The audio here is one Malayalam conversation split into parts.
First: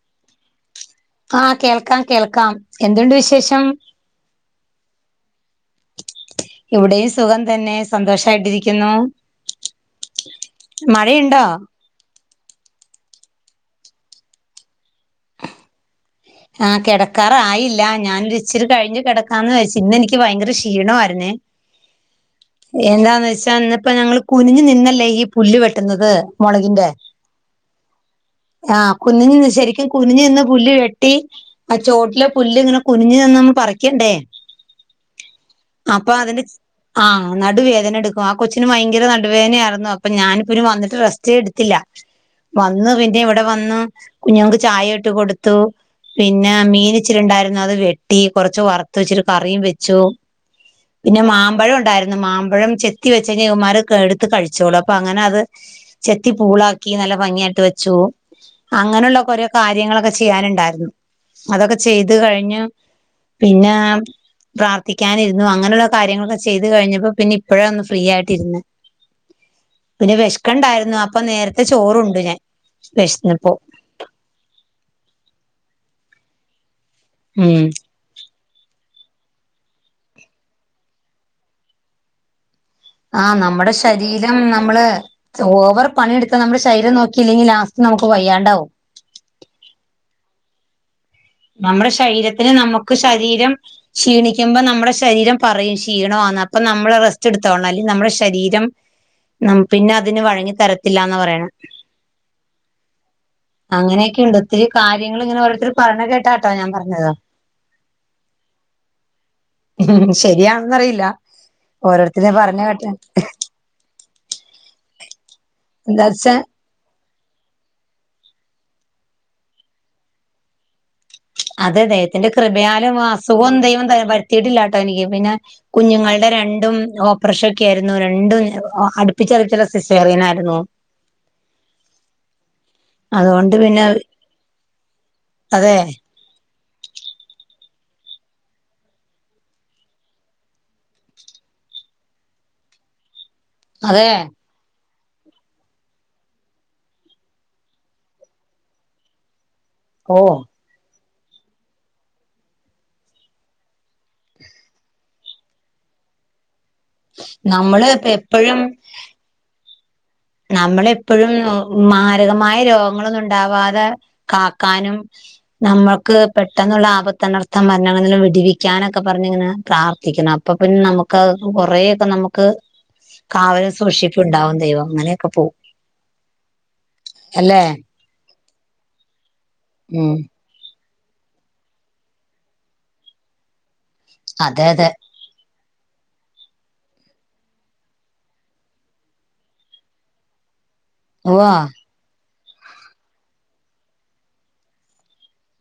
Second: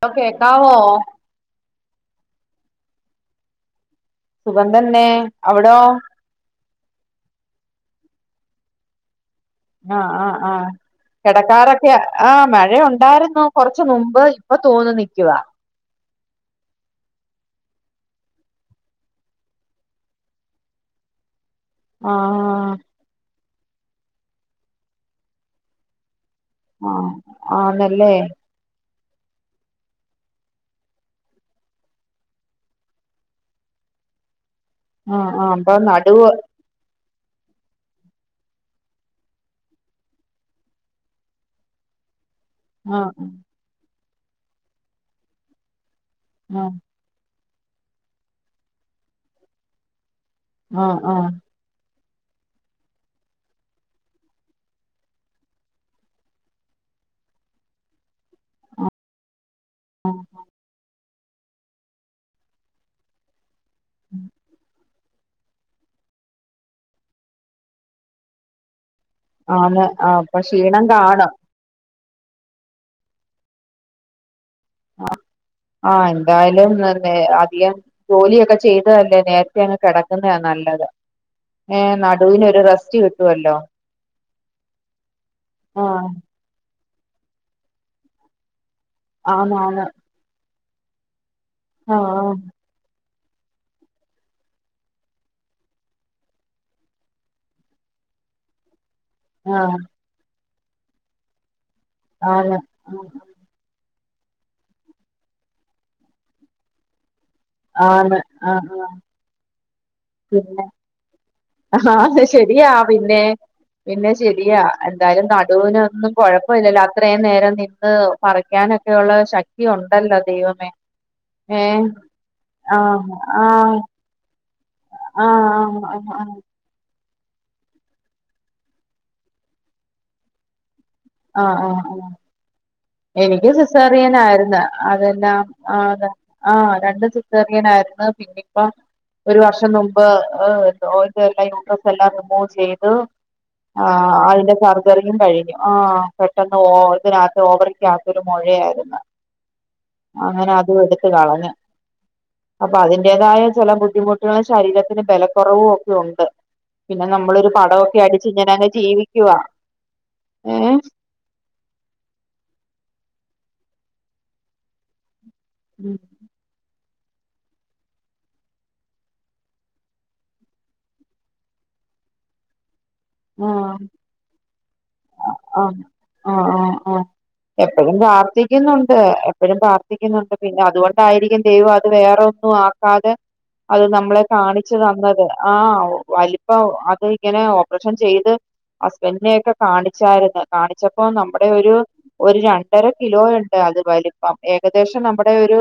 ഹലോ കേക്കാവോ ആഹ് കേൾക്കാം കേൾക്കാം എന്തുണ്ട് വിശേഷം സുഖം തന്നെ അവിടോ ഇവിടെയും സുഖം തന്നെ സന്തോഷായിട്ടിരിക്കുന്നു ആഹ് ആഹ് ആഹ് മഴയുണ്ടോ? കെടക്കാറൊക്കെ ല്ല്യാ ആഹാ മഴയൊണ്ടാരുന്നു കൊറച്ച് മുമ്പ് ഇപ്പൊ തോന്നു നിക്കുവാ ആഹ് കെടക്കാറായില്ല ഞാനൊരിച്ചിരി കഴിഞ്ഞു കിടക്കാന്ന് വെച്ചു ഇന്നെനിക്ക് ഭയങ്കര ക്ഷീണവാരുന്നേ ആഹ് എന്താന്ന് വെച്ചാ ഇന്നിപ്പൊ ഞങ്ങള് കുനിഞ്ഞ് നിന്നല്ലേ ഈ പുല്ല് വെട്ടുന്നത് മുളകിന്റെ ആഹ് ആന്നല്ലേ ആഹ് കുനിഞ്ഞിന്നു ശരിക്കും കുനിഞ്ഞ് നിന്ന് പുല്ല് വെട് ട്ടി ആ ചോട്ടിലെ പുല്ല് ഇങ്ങനെ കുനിഞ്ഞ് നിന്ന് നമ്മള് പറിക്കണ്ടേ ആഹ് ആഹ് അപ്പൊ നടുവ് അതിന്റെ ആഹ് നടുവേദന എടുക്കും ആ കൊച്ചിന് ഭയങ്കര നടുവേനയാരുന്നു അപ്പൊ ഞാനിപ്പിനു വന്നിട്ട് റെസ്റ്റേ എടുത്തില്ല വന്ന് പിന്നെ ആഹ് ഇവടെ വന്നു കുഞ്ഞുങ്ങക്ക് ചായ ഇട്ട് കൊടുത്തു പിന്നെ ആഹ് മീന് ച്ചിരണ്ടാരുന്നു അത് വെട്ടി കൊറച്ച് വറുത്ത് ഇച്ചിരി കറീം വെച്ചു ആഹ് പിന്നെ ആഹ് മാമ്പഴം ഒണ്ടാരു ന്ന് മാമ്പഴം ചെത്തി വെച്ച്കയ്ഞ്ഞാ ഇവന്മാര് അക്കെ എടുത്ത് കഴിച്ചോളും അപ്പൊ അങ്ങനെ അത് ചെത്തി പൂളാക്കി നല്ല ഭംഗിയായിട്ട് വെച്ചു അങ്ങനെയുള്ള കൊരേ കാര്യങ്ങളൊക്കെ ആഹ് ചെയ്യാനുണ്ടാരുന്നു അതൊക്കെ ചെയ്ത് കഴിഞ്ഞു പിന്നെ പ്രാർ ത്ഥിക്കാനിരുന്നു അങ്ങനൊള്ള കാര്യങ്ങളൊക്കെ ചെയ്തു കഴിഞ്ഞപ്പോ പിന്നെ ഇപ്പഴാ ഒന്ന് ഫ്രീആയിട്ടിരുന്നേ ആന്ന് പിന്നെ ആഹ് അപ്പൊ ക്ഷീണം വെശ്ക്കണ്ടായിരുന്നു അപ്പൊ കാണും നേരത്തെ ചോറുണ്ടു ഞാൻ വെശ്ന്നപ്പോ ആഹ് ആഹ് എന്തായാലും ന്നെ വേ ഉം അധികം ജോലിയൊക്കെ ചെയ്തതല്ലേ നേരത്തെ അങ്ങ് കെടക്കുന്നയ നല്ലത് ഏഹ് നടുവിനൊരു റെസ്റ്റ്‌ ആഹ് നമ്മടെ ശരീരം നമ്മള് ഓവർ ആഹ് പണിയെടുത്താ നമ്മടെ ശരീരം നോക്ക ക്കില്ലെങ്കി ലാസ്റ്റ് നമുക്ക് വയ്യാണ്ടാവും ആന്നു ആന്ന് നമ്മുടെ ആഹ് ശരീരത്തിന് നമുക്ക് ശരീരം ക്ഷീണിക്കുമ്പോ നമ്മുടെ ശരീരം പറയും ക്ഷീണാവാന്ന് അപ്പൊ നമ്മള് റെസ്റ്റ് എടുത്തോളണം അല്ലെ നമ്മുടെ ശരീരം അം ആഹ് പിന്നെ അതിന് വഴങ്ങി തരത്തില്ലാന്നാ പറേണേ ആന്ന് ആഹ് ആഹ് അങ്ങനെയൊക്കെയുണ്ട് ഒത്തിരി കാര്യങ്ങള് ഇങ്ങനെ ഓരോരുത്തര് പറേണേ കേട്ടാട്ടോ ഞാൻ പറഞ്ഞത് ആന്ന് ആഹ് ആഹ് പിന്നെ ശരിയാണെന്നറിയില്ല അഹാ ഓരോരുത്തര് പറഞ്ഞ ശെരിയാ കേട്ടെ പിന്നേ പിന്നെ ശെരിയാ എന്തായാലും എന്താ നടുവിനൊന്നും വച്ചാ കൊഴപ്പൊല്ലല്ലൊ അ ത്രയും നേരം നിന്ന് പറിക്കാനൊക്കെയുള്ള ശക്തി ഉണ്ടല്ലോ ദൈവമേ അതെ ഏഹ് തെ ദൈവത്തിന്റെ കൃപയാലും ആഹ് അസുഖവും ആഹ് ദൈവം തെരാ വര് ത്തീട്ടില്ലാട്ടോ എനിയ്ക്ക്. പിന്നെ ആഹ് ആഹ് കുഞ്ഞുങ്ങളുടെ ആഹ് രണ്ടും ഓ പ്രേഷൊക്കെ ആയിരുന്നു രണ്ടും ഒ അടുപ്പിച്ചടുപ്പിച്ചുള്ള സിസേറിയനായിരുന്നു ആഹ്, ആഹ്, ആഹ് എനിയ്ക്കും അതുകൊണ്ട് പിന്നെ സിസേറിയനായിരുന്നാ അതെല്ലാം അതെ ആ താ ആഹ് രണ്ടും സിസേറിയനായിരുന്നു പിന്നെപ്പൊ ഒരു വർഷം നുമ്പ് ഒ ഓവ് ലേക്കായി യൂട്രസ് എല്ലാം റിമൂവ് ചെയ്ത് അതെ ആഹ് അയിന്റെ സർജറിയും കഴിഞ്ഞു. ആഹ്, പെട്ടെന്ന് ഓ ഇതിനകത്ത് ഓവറിയ്ക്കകത്ത് ഒരു മൊഴായായിരുന്നു. ഓ അങ്ങനെ അതും എട്ത്ത് കളഞ്ഞു. അപ്പൊ അതിന്റെതായ ചെല ബുദ്ധിമുട്ടുകളും ശരീരത്തിന് ബലക്കുറവും ഒക്കെ ഉണ്ട് പിന്നെ നമ്മളൊരു നമ്മള് പടഒക്കെ ഇപ്പ അടിച്ച് ഇങ്ങനെ എപ്പഴും അങ്ങ് ജീവിക്കുവാ ഏഹ് നമ്മളെപ്പഴും ഉം മാരകമായ രോഗങ്ങളൊന്നുംണ്ടാവാതെ കാക്കാനും നമ്മൾക്ക് പെട്ടെന്നുള്ള ആപത്തനർത്ഥം മരണങ്ങൾന്നെല്ലം വിടിവിയ്ക്കാനൊക്കെ പറഞ്ഞിങ്ങനെ പ്രാർത്ഥിക്കണം അപ്പൊ പിന്നെ നമുക്ക് കൊറേയൊക്കെ നമുക്ക് കാവല് ആഹ് സൂക്ഷിപ്പ്ണ്ടാവും ദൈവം അങ്ങനെ ആഹ്, ആഹ്, ആഹ്, ആഹ് അല്ലെ എപ്പഴും പ്രാർത്ഥിക്കുന്നുണ്ട് എപ്പഴും ഉം പ്രാർത്ഥിക്കുന്നുണ്ട്. പിന്നെ അതുകൊണ്ടായിരിക്കും ദൈവം അത് വേറെ ഒന്നും ആക്കാതെ അത് നമ്മളെ അതെ കാണിച്ച് അതെ തന്നത്. ആഹ്, വ വലിപ്പം അത് ഇങ്ങനെ ഒ പ്പറേഷൻ ചെയ്ത് ഹസ്ബൻഡിനെയൊക്കെ കാണിച്ചായിര്ന്ന്. കാണിച്ചപ്പം നമ്മുടെ ഉവ്വാ ഒരു ഒരു രണ്ടര കിലോ ഉണ്ട് അത് വലിപ്പം ഏകദേശം നമ്മുടെ ഒരു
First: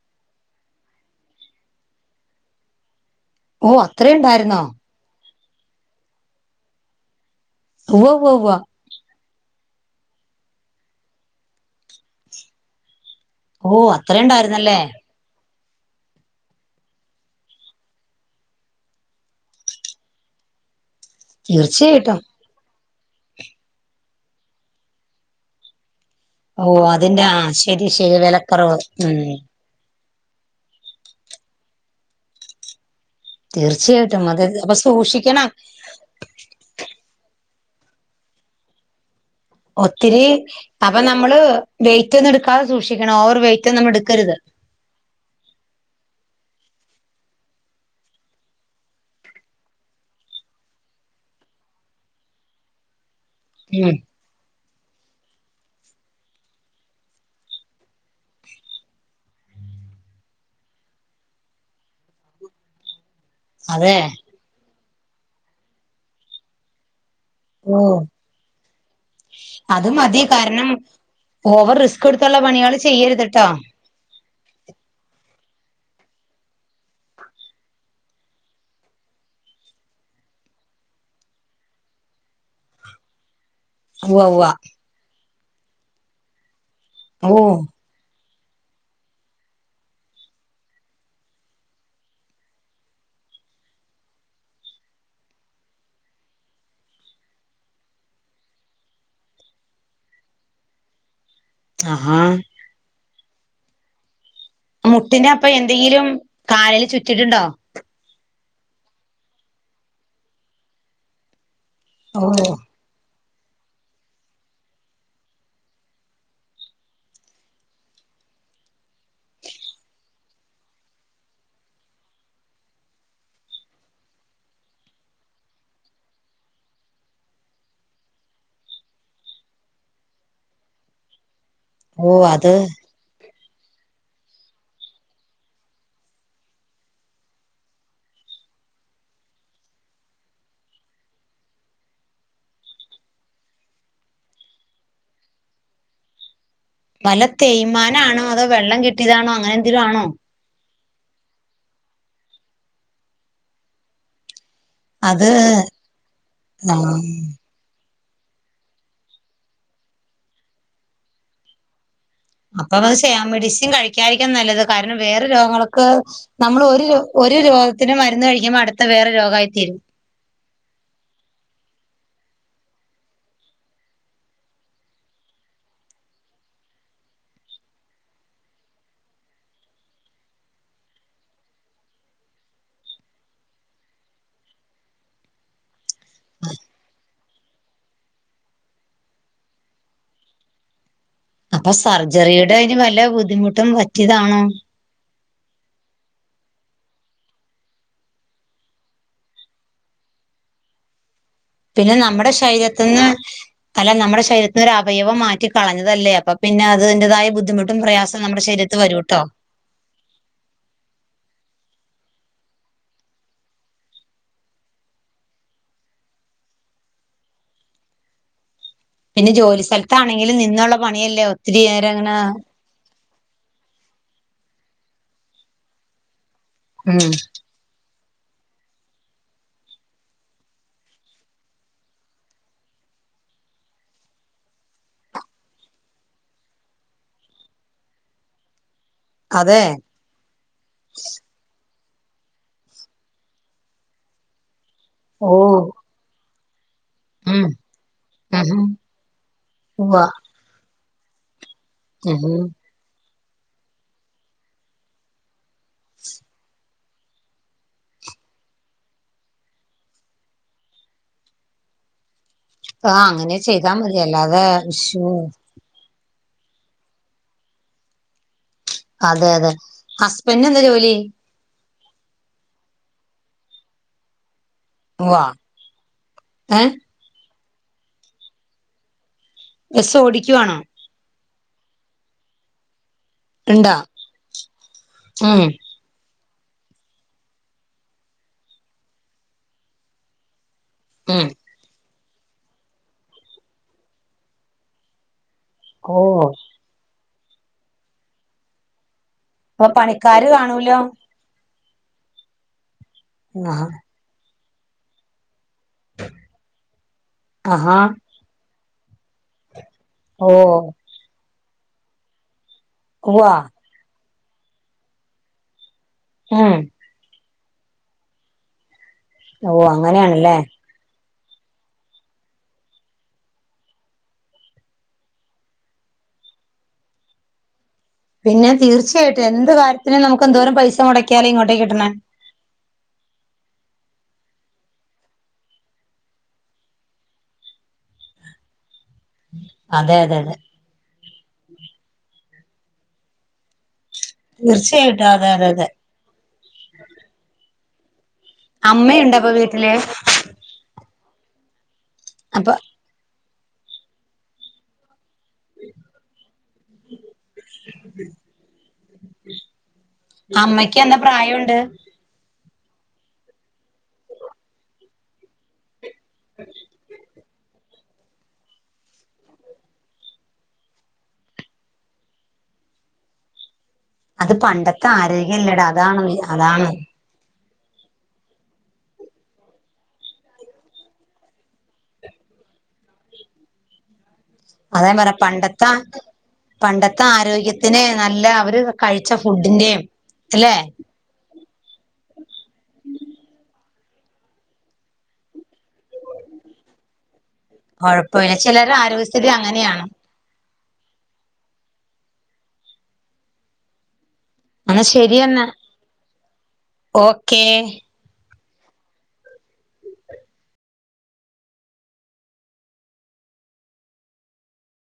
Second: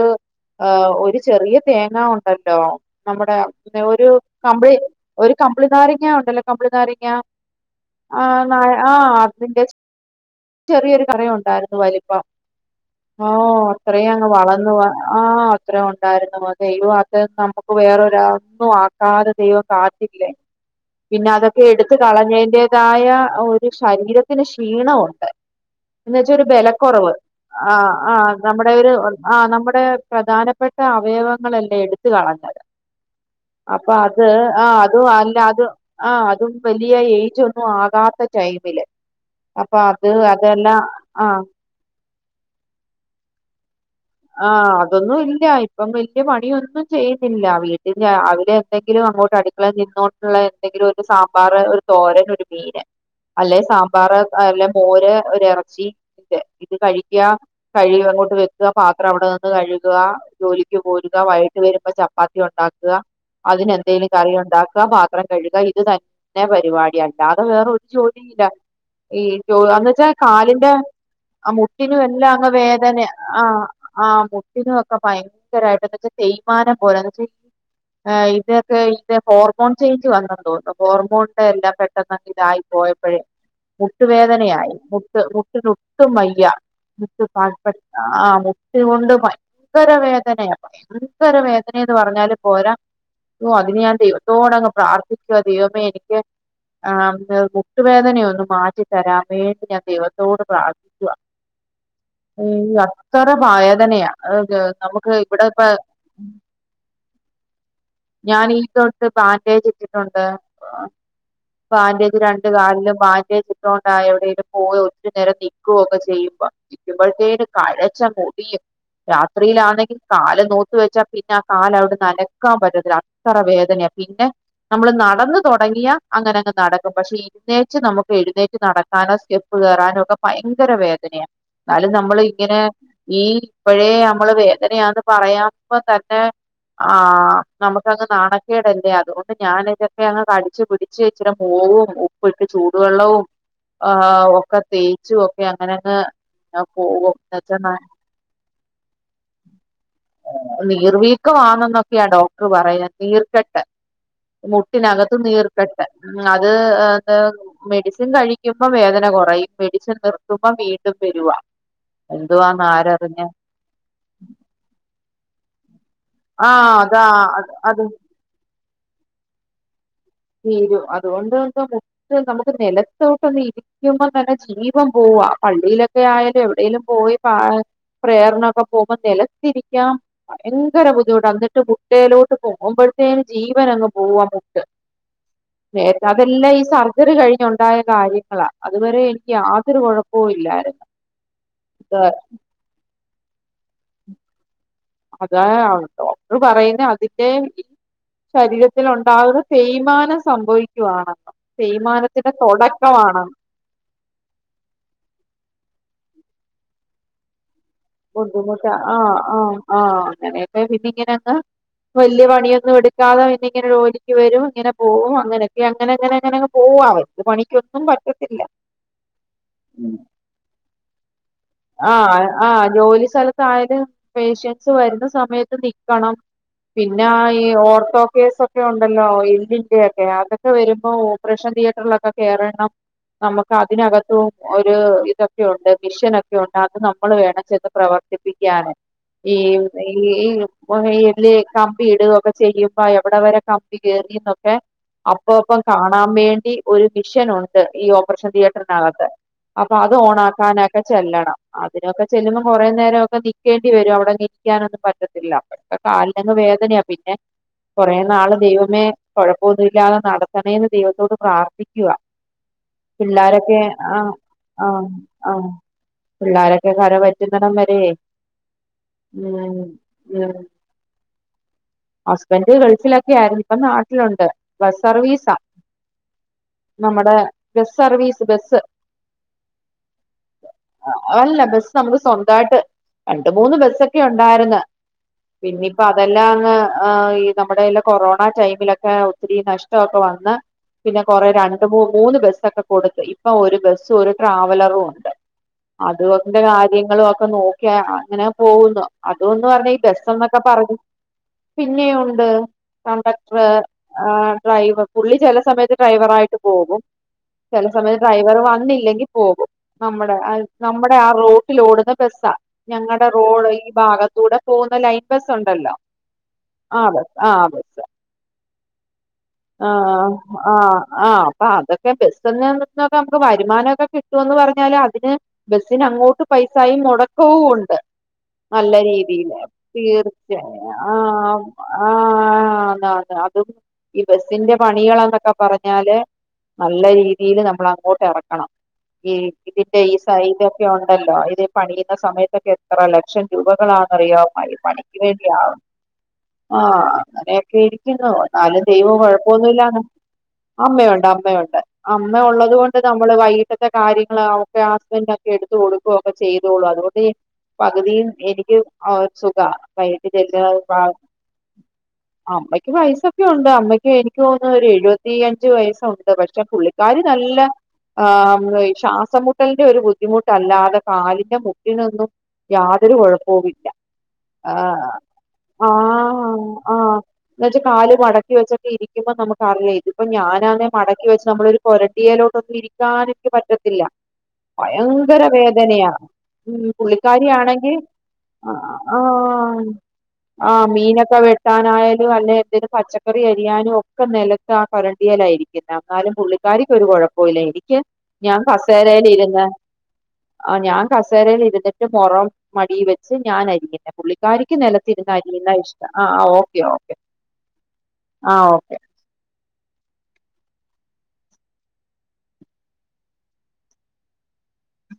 ആഹ്, ഒരു ചെറിയ തേങ്ങ ഉണ്ടല്ലോ നമ്മുടെ ഓ ഒരു അത്രേ ഉണ്ടായിരുന്നോ കമ്പ്ളി ഒരു കമ്പിളി നാരങ്ങ ഉണ്ടല്ലോ കമ്പിളി നാരങ്ങ ഉവ്വ ഉവ്വ ആഹ് ഉവ്വ നാ ആഹ് അതിന്റെ ചെറിയൊരു കറയുണ്ടായിരുന്നു വലിപ്പം ഓഹ് ഓ അത്രയും അത്ര അങ്ങ് വളർന്നുവ ഉണ്ടായിരുന്നല്ലേ ആഹ്, അത്ര ഒണ്ടായിരുന്നു ആഹ് ദൈവം അത്ര നമുക്ക് വേറൊരാക്കും ആക്കാതെ ദൈവം കാത്തില്ലേ പിന്നെ അതൊക്കെ എട്ത്ത് തീർച്ചയായിട്ടും കളഞ്ഞെയ്ൻ്റെതായ ഒരു ശരീരത്തിന് ക്ഷീണവുണ്ട് എന്നുവെച്ചാ ഒരു ഓ ബെലക്കൊറവ് അതിന്റെ ആ ശരി ആഹ്, ശരി ആഹ് നമ്മുടെ വിലക്കുറവ് ഒരു ഉം ആഹ് നമ്മുടെ പ്രധാനപ്പെട്ട അവയവങ്ങളല്ലേ എട്ത്ത് കളഞ്ഞത്. അപ്പൊ തീർച്ചയായിട്ടും അത് അപ്പൊ ആഹ് അതും അല്ല സൂക്ഷിക്കണം അത് ആഹ് അതും വലിയ ഏജ് ഒന്നും ആകാത്ത ടൈമില് അപ്പൊ അത് ഒത്തിരി അതെല്ലാം അപ്പൊ ആ നമ്മള് വെയിറ്റ് ഒന്നും എടുക്കാതെ സൂക്ഷിക്കണം ഓവർ വെയ്റ്റ് ഒന്നും നമ്മ എടുക്കരുത് ആഹ് അതൊന്നും ഇല്ല ഇപ്പം വലിയ പണിയൊന്നും ചെയ്യുന്നില്ല. വീട്ടിൽ രാവിലെ എന്തെങ്കിലും അങ്ങോട്ട് അടി ള നിന്നോണ്ടുള്ള എന്തെങ്കിലും ഒരു സാമ്പാറ് ഒരു തോരന് ഒരു മീന് അല്ലെ ഉം സാമ്പാറ് അതല്ലെ മോര് ഒര് എറച്ചി ന്റെ ഇത് കഴിക്ക കഴികി അങ്ങോട്ട് വെക്ക പാത്രം അവിടെ നിന്ന് കഴുകുവാ ജോലിക്ക് പോരുക വൈകിട്ട് വരുമ്പോ ചപ്പാത്തി ഉണ്ടാക്കാ അതിന് അതെ എന്തേലും കറി ഉണ്ടാക്ക പാത്രം കഴുക ഇത് തന്നെ പരിപാടിയാണ് അല്ലാതെ വേറൊ ഓ ഒരു ജോലി ഇല്ല ഈ ചോ അത് എന്ന് വച്ചാ മതി കാരണം കാലിന്റെ ഓവർ മുട്ടിനും റിസ്ക് എല്ലാം എടുത്തുള്ള അങ്ങ് പണികൾ വേദന. ചെയ്യരുത്ട്ടോ ആഹ് ആഹ് മുട്ടിനൊക്കെ ഭയങ്കരമായിട്ട് എന്ന് വച്ചാ തെയ്മാനം പോലെ വെച്ചാ ആഹ് ഇതൊക്കെ ഇത് ഹോർമോൺ ചേഞ്ച് വന്നെത്തൊന്നു ഹോർമോണിന്റെ എല്ലാം പെ പെട്ടന്നങ്ങനായി പോയപ്പോഴേ ഉവ്വ മുട്ടുവേദനയായി മുട്ട് മുട്ടിന് ഒട്ടും വയ്യ മുട്ട് ഉവ്വ ഓ [unintelligible] ആഹ് ഇതുകൊണ്ട് ഭയങ്കര വേദനയാ ഭയങ്കര വേദനയാന്ന്. പറഞ്ഞാലും പോരാ ഓ അതിന് ഞാൻ ദൈവത്തോടങ് പ്രാർത്ഥിക്കുക. ദൈവമേ എനിക്ക് ആഹ് മുട്ടുവേദനയൊന്ന് മാറ്റിത്തരാൻ വേണ്ടി ഞാൻ ദൈവത്തോട് പ്രാർത്ഥി വ ആഹാ അത്ര വേദനയ [unintelligible] മുട്ടിന് അപ്പൊ എന്തെങ്കിലും കാലൽ ചുറ്റിട്ടുണ്ടോ? ഞാൻ ഈ തൊട്ട് ബാൻഡേജ് ഇട്ടിട്ടുണ്ട്. ബാൻഡേജ് ഓ രണ്ട് കാലിലും ബാ [unintelligible] കൊണ്ടായ എവിടെയങ്കിലും പോയോ ഒത്തിരി നേരം നിൽക്കുവോ ഒക്കെ ചെയ്യുമ്പോ ഇമ്പഴത്തേനു കഴ്ച്ച മൂടിയും. രാത്രിയിലാണെങ്കിൽ കാല് നോത്ത് വെച്ചാ പിന്നെ ആ കാല് അവിടുന്ന് അനക്കാൻ. പ അത്ര വേദനയാ പിന്നെ നമ്മള് നടന്ന് തുടങ്ങിയാ അങ്ങനെ അങ്ങ് നടക്കും. പക്ഷെ ഈ പെതേഗിച്ച് നമുക്ക് എഴുന്നേറ്റ് നടക്കാനോ സ്റ്റെപ്പ് കേറാനോ ഒക്കെ ഭയങ്കര വേദനയാ. ന്നാലും ഓ നമ്മൾ അത് ഇങ്ങനെ ഈ ഇപ്പോഴേ നമ്മള് വേദനയാന്ന് പറയാപ തന്നെ ആഹ് നമുക്ക് അങ്ങ് നാണക്കേടല്ലേ അതുകൊണ്ട് ഞാന് ഇതൊക്കെ അങ്ങ് കടിച്ചച്ച് പിടിച്ച് ഇച്ചിരി മോവും. പോയിട്ട് ചൂടുവെള്ളവും ആ ഒക്കെ തേച്ചും ഒക്കെ അങ്ങനെങ് വല്ല തേയ്മാനാണോ അതോ വെള്ളം കിട്ടിയതാണോ അങ്ങനെ എന്തെങ്കിലും ആണോ നീർ വീക്കമാണെന്നൊക്കെയാ ഡോക്ടർ പറയ നീർക്കെട്ട്. മുട്ടിനകത്ത് അത് നീർക്കട്ട് ഉ അത് ആ എന്താ മെഡിസിൻ കഴിക്കുമ്പോ വേദന കുറയും. മെഡിസിൻ നിർത്തുമ്പോ വീണ്ടും വരുവാ എന്തുവാന്ന് ആരറിഞ്ഞു. [inaudible] യിരിക്കും നല്ലത് കാരണം വേറെ രോഗങ്ങൾക്കെ നമ്മൾ ആഹ് ഒരു അതാ ഒരു അത് രോഗത്തിന് മരുന്ന് കഴിക്കുമ്പോ അടു ഇ വേറെ രോഗമായി തീരും. തീരും അതുകൊണ്ട് മുട്ട നമുക്ക് നിലത്തോട്ട് നീ കുമ്പം തന്നെ ജീവം പോവാ പള്ളിയിലൊക്കെ ആയാലും എവിടെേങ്കലും പോയി പ പ്രയറിന് ഒകെ പോകുമ്പോൾ നിലത്തിരിക്കാം. ഭയങ്കര ബുദ്ധിമുട്ട് എന്നിട്ട് മുട്ടയിലോട്ട് പോകുമ്പോഴത്തേും ജീവൻങ്ങ് പോവാൻ മുട്ട്. നേത്തെ അതെല്ലാം ഈ സർജറി കഴിഞ്ഞുണ്ടായ കാര്യങ്ങളാ അതുവരെ എനിക്ക് യാതൊരു കുഴപ്പവും ഇല്ലായിരുന്നു. അപ്പൊ ഇത് സർജറിയുടെ അതിന് വല്ല ബുദ്ധിമുട്ടും പറ്റിയതാണോ? അതാ ഡോക്ടർ പറയുന്ന അതിന്റെ. ശരീരത്തിൽ ഉണ്ടാവുന്ന തേയ്മാനം സംഭവിക്കുകയണ്. പിന്നെ നമ്മുടെ തേമാനത്തിന്റെ ശരീരത്തിന്ന് തുടക്കമാണ്. അല്ല നമ്മുടെ ശരീരത്തിന ഒരു അവയവം മാറ്റി കളഞ്ഞതല്ലേ അപ്പൊ പിന്നെ അതിൻ്റതായ ബുദ്ധിമുട്ട്. പ്രയാസം നമ്മുടെ ശരീരത്ത് വരൂം ട്ടോ? ആഹ അങ്ങനെയൊക്കെ പിന്നെഇങ്ങനെന്ന്. വലിയ പണിയൊന്നും എടുക്കാതെ ഇന്നെ ഇങ്ങനെ ജോലിക്ക് വരും. ഇങ്ങനെ പോകും. അങ്ങനൊക്കെ അങ്ങനെ അങ്ങനെ അങ്ങനെ അങ് പോവേ. ഒരു പണിക്കൊന്നും പറ്റ പിന്നെ ജോലി സ്ഥലത്താണെങ്കിലും നിന്നുള്ള പണിയല്ലോ ആഹ് ആഹ് ജോലി സ്ഥലത്തായാലും പേഷ്യൻസ് വരുന്ന സമയത്ത് നിക്കണം. ഉം പിന്നാ ഈ ഓർത്തോ കേസൊ ക്കെ ഉണ്ടല്ലോ എല്ലിൻ്റെയൊക്കെ. അതൊക്കെ വരുമ്പോ ഓപ്പറേഷൻ തിയേറ്ററിലൊക്കെ കേറണം. നമുക്ക് അതിനകത്തും ഒരു ഇതൊക്കെയുണ്ട് മിഷനൊ ക്കെ ഉണ്ട്. അത് നമ്മൾ വേണം ചെന്ന് പ്രവർത്തിപ്പിക്കാന്. ഈ അതെ ഈ ഈ [unintelligible] കം മ്പി ഇടുകൊക്കെ ചെയ്യുമ്പോ എവിടെ വരെ കമ്പി കേറീന്നൊക്കെ അപ്പ ഓ അപ്പം കാണാൻ വേണ്ടി ഒരു മിഷൻ ഉം ഉണ്ട് ഈ ഓപ്പറേഷൻ ഉം തീയേറ്ററിനകത്ത്. അപ്പൊ അത് ഉവ്വ ഓൺ ആക്കാനൊക്കെ ചെല്ലണം. അതിനൊക്കെ ഉം ചെല്ലുമ്പം കൊറേ നേരം ഒക്കെ നിക്കേണ്ടി വരും. അവിടെ നിക്കാനൊന്നും പറ്റത്തില്ല [unintelligible] കാലിനങ്ങ് വേദനയാ. പിന്നെ കൊറെ നാള് ദൈവമേ കുഴപ്പൊന്നു ഇല്ലാതെ നടത്തണേന്ന് ദൈവത്തോട് പ്രാർത്ഥിക്കുവാ. ആ അങ്ങനെ പിള്ളാരൊക്കെ ചെയ്താ മതി ആഹ് അല്ലാതെ ആഹ് ശോ ആഹ് പിള്ളാരൊക്കെ കര പറ്റുന്നെടം വരെ. അതെ അതെ ഉം ഹസ്ബൻ്റ്ന് എന്താ ജോലി? ഹസ്ബൻഡ് ഗൾഫിലൊക്കെ ആയിരുന്നു. ഇപ്പം നാട്ടിലുണ്ട്. ബസ് ഉവ്വ സർവീസാ. ഏ നമ്മുടെ ബസ് സർവീസ് ബസ്. ബസ് ഓടിക്കുവാണോ? അല്ല ബസ് നമുക്ക് സ്വന്തായിട്ട്. രണ്ട് മൂന്ന് ഇണ്ടാ ബസ്സൊക്കെ ഉണ്ടാര്ന്ന്. ഉം പിന്നിപ്പോ അതെല്ലാം അങ്ങ് ഏഹ് ഈ നമ്മുടെല്ല കൊറോണ ടൈമിലൊക്കെ ഒത്തിരി നഷ്ടമൊക്കെ വന്ന്. പിന്നെ ഉം കൊറെ രണ്ട് മൂ മൂന്ന് ബസ്സൊക്കെ കൊടുത്ത് ഇപ്പം ഒരു ബസ്സും ഒരു ട്രാവലറൂ ണ്ട്. ഓ അതു അത് ന്റെ കാര്യങ്ങളും ഒക്കെ നോക്കി അങ്ങനെ പോവുന്നു. അതൂന്ന് അപ്പൊ പറഞ്ഞാ ഈ ബസ് പണിക്കാര് എന്നൊക്കെ പറഞ് കാണൂലോ പിന്നെയുണ്ട് കണ്ടക്ടർ ആ ഏഹ് ഡ്രൈവ് പുള്ളി ചെല സമയത്ത് ഡ്രൈവർ ആയിട്ട് പോകും. ചെല ആഹാ സമയത്ത് ഡ്രൈവർ വന്നില്ലെങ്കി പോകും. നമ്മടെ ഓ അയ് നമ്മടെ ആ റോട്ടിലോടുന്ന ബെസ്സാ. ഞങ്ങടെ ഉവ്വ റോഡ് ഈ ഭാഗത്തൂടെ പോവുന്ന ലൈൻ ബസുണ്ടല്ലോ. ആഹ് ആ ബസ് ആഹ് ബസ്സ്. ഓ ആഹ് അങ്ങനെയാണല്ലേ ആഹ് ആഹ് അപ്പതൊ ക്കെ ബസ് ന്ന് [unintelligible] നമുക്ക് വരുമാനൊക്കെ കിട്ടുവൊന്ന് പറഞ്ഞാലും അതിന് ബസ്സിന് അങ്ങോട്ട് പൈസായും മൊടക്കവുവുണ്ട്. പിന്നെ നല്ല തീർച്ചയായിട്ടും രീതീല് എന്ത് കാര്യത്തിനും നമുക്ക് എന്തോരം തീർച്ചയായും പൈസ മുടക്കിയാലും ആം ഇങ്ങോട്ടേക്ക് കിട്ടണേ ആഹ് ആന്ന് ആന്ന് അം തും ഈ ബസിന്റെ പണികളൊന്നൊക്കെ പറഞ്ഞാല് നല്ല രീതീല് നമ്മളങ്ങോട്ട് എറക്കണം. ഈ ഇതിന്റെ ഈ അതെ അതെ അതെ സൈഡൊക്കെ ഉണ്ടല്ലോ ഇത് പണിയുന്ന സമയത്തൊക്കെ എത്ര ലക്ഷം രൂപകളാന്നറിയാമോ പണി പണിക്ക് തീർച്ചയായിട്ടും അതെ അതെ വേണ്ടിയാവ് അതെ ആഹ് അങ്ങനെയൊക്കെ ഇരിക്കുന്നു. ഇന്നാലും ദൈവും അമ്മയുണ്ടോ അപ്പൊ കൊഴപ്പോന്നു വീട്ടില് ഇല്ലാതെ അമ്മയുണ്ട് അമ്മയുണ്ട് അമ്മ ഉള്ളത് അപ്പൊ കൊ ണ്ട് നമ്മള് വൈകിട്ടത്തെ കാര്യങ്ങൾ ഒക്കെ ഹസ്ബൻ്റൊക്കെ എടുത്തു കൊടുക്കൊക്കെ ചെയ്തോള്ളു. അതുകൊണ്ടീ പകുതിയും എനിക്ക് ആഹ് ഒര് സുഖാ വൈകിട്ട് ചെല്ലു അമ്മയ്ക്ക് നല്ല [unintelligible] പ്രായമുണ്ട് അമ്മയ്ക്ക് വയസൊക്കെയുണ്ട് അമ്മയ്ക്ക് എനിക്ക് തോന്നുന്നു ഒരു എഴുപത്തിയഞ്ച് വയസ്സു ണ്ട് പക്ഷെ പുള്ളിക്കാരി നല്ല ഏഹ് മൃയ് ശ്വാസംമുട്ടൽന്റെ ഒരു ബുദ്ധിമുട്ടല്ലാതെ കാലിന്റെ മുട്ടിനൊന്നും യാതൊരു കൊഴപ്പവു ഇല്ല. അത് പണ്ടത്തെ ആരോഗ്യല്ലട അതാണ് അതാണ്. ന്നെച്ച് കാല് മട ക്കി വെച്ചൊക്കെ ഇരിക്കുമ്പോ നമുക്ക്റിയേ ഇപ്പ ഞാനാന്നെ മടക്കി വെച്ച് നമ്മള ഒരു കൊരടിയലോട്ടൊന്നു ഇരി ക്കാന്ൻക്ക് പറ്റത്തില്ല അതാ ഞാൻ പറഞ്ഞെ ഭയങ്കര പണ്ടത്തെ വേദനയാ. ഉം പണ്ടത്തെ പുള്ളിക്കാരിയാണെങ്കിൽ ആരോഗ്യത്തിന് നല്ല അവര് കഴിച്ച അആഹ് ഫുഡിന്റെയും അല്ലെ ആഹ് മീനൊക്കെ വെട്ടാനായാലും അല്ലേ തിനു പച്ച ക്കറി അരിയാനൊക്കെ നെലത്താ കൊരണ്ടിയേലായിരിക്കുന്നെ. എന്നാലും പുള്ളിക്കാരിക്കൊരു കൊഴപ്പൂല്ല എനി ഞൻ കൊഴപ്പമില്ല ഞാൻ ചിലരെ ആരോഗ്യസ്ഥിതി കസേരലിരുന്ന്. അങ്ങനെയാണ് ആഹ് ഞാൻ കസേരയിൽ ഇരുന്നിട്ട് മൊറം മടീ വെച്ച് ഞാനരിയ്ന്നേ. പുള്ളിക്കാരിക്ക് എന്നാ നെലത്തിരുന്ന് ശരിയെന്നാ അരിയുന്ന ഇഷ്ടം ആഹ് ഓക്കെ ഓക്കെ. ക്കെ ആഹ് ഓക്കെ.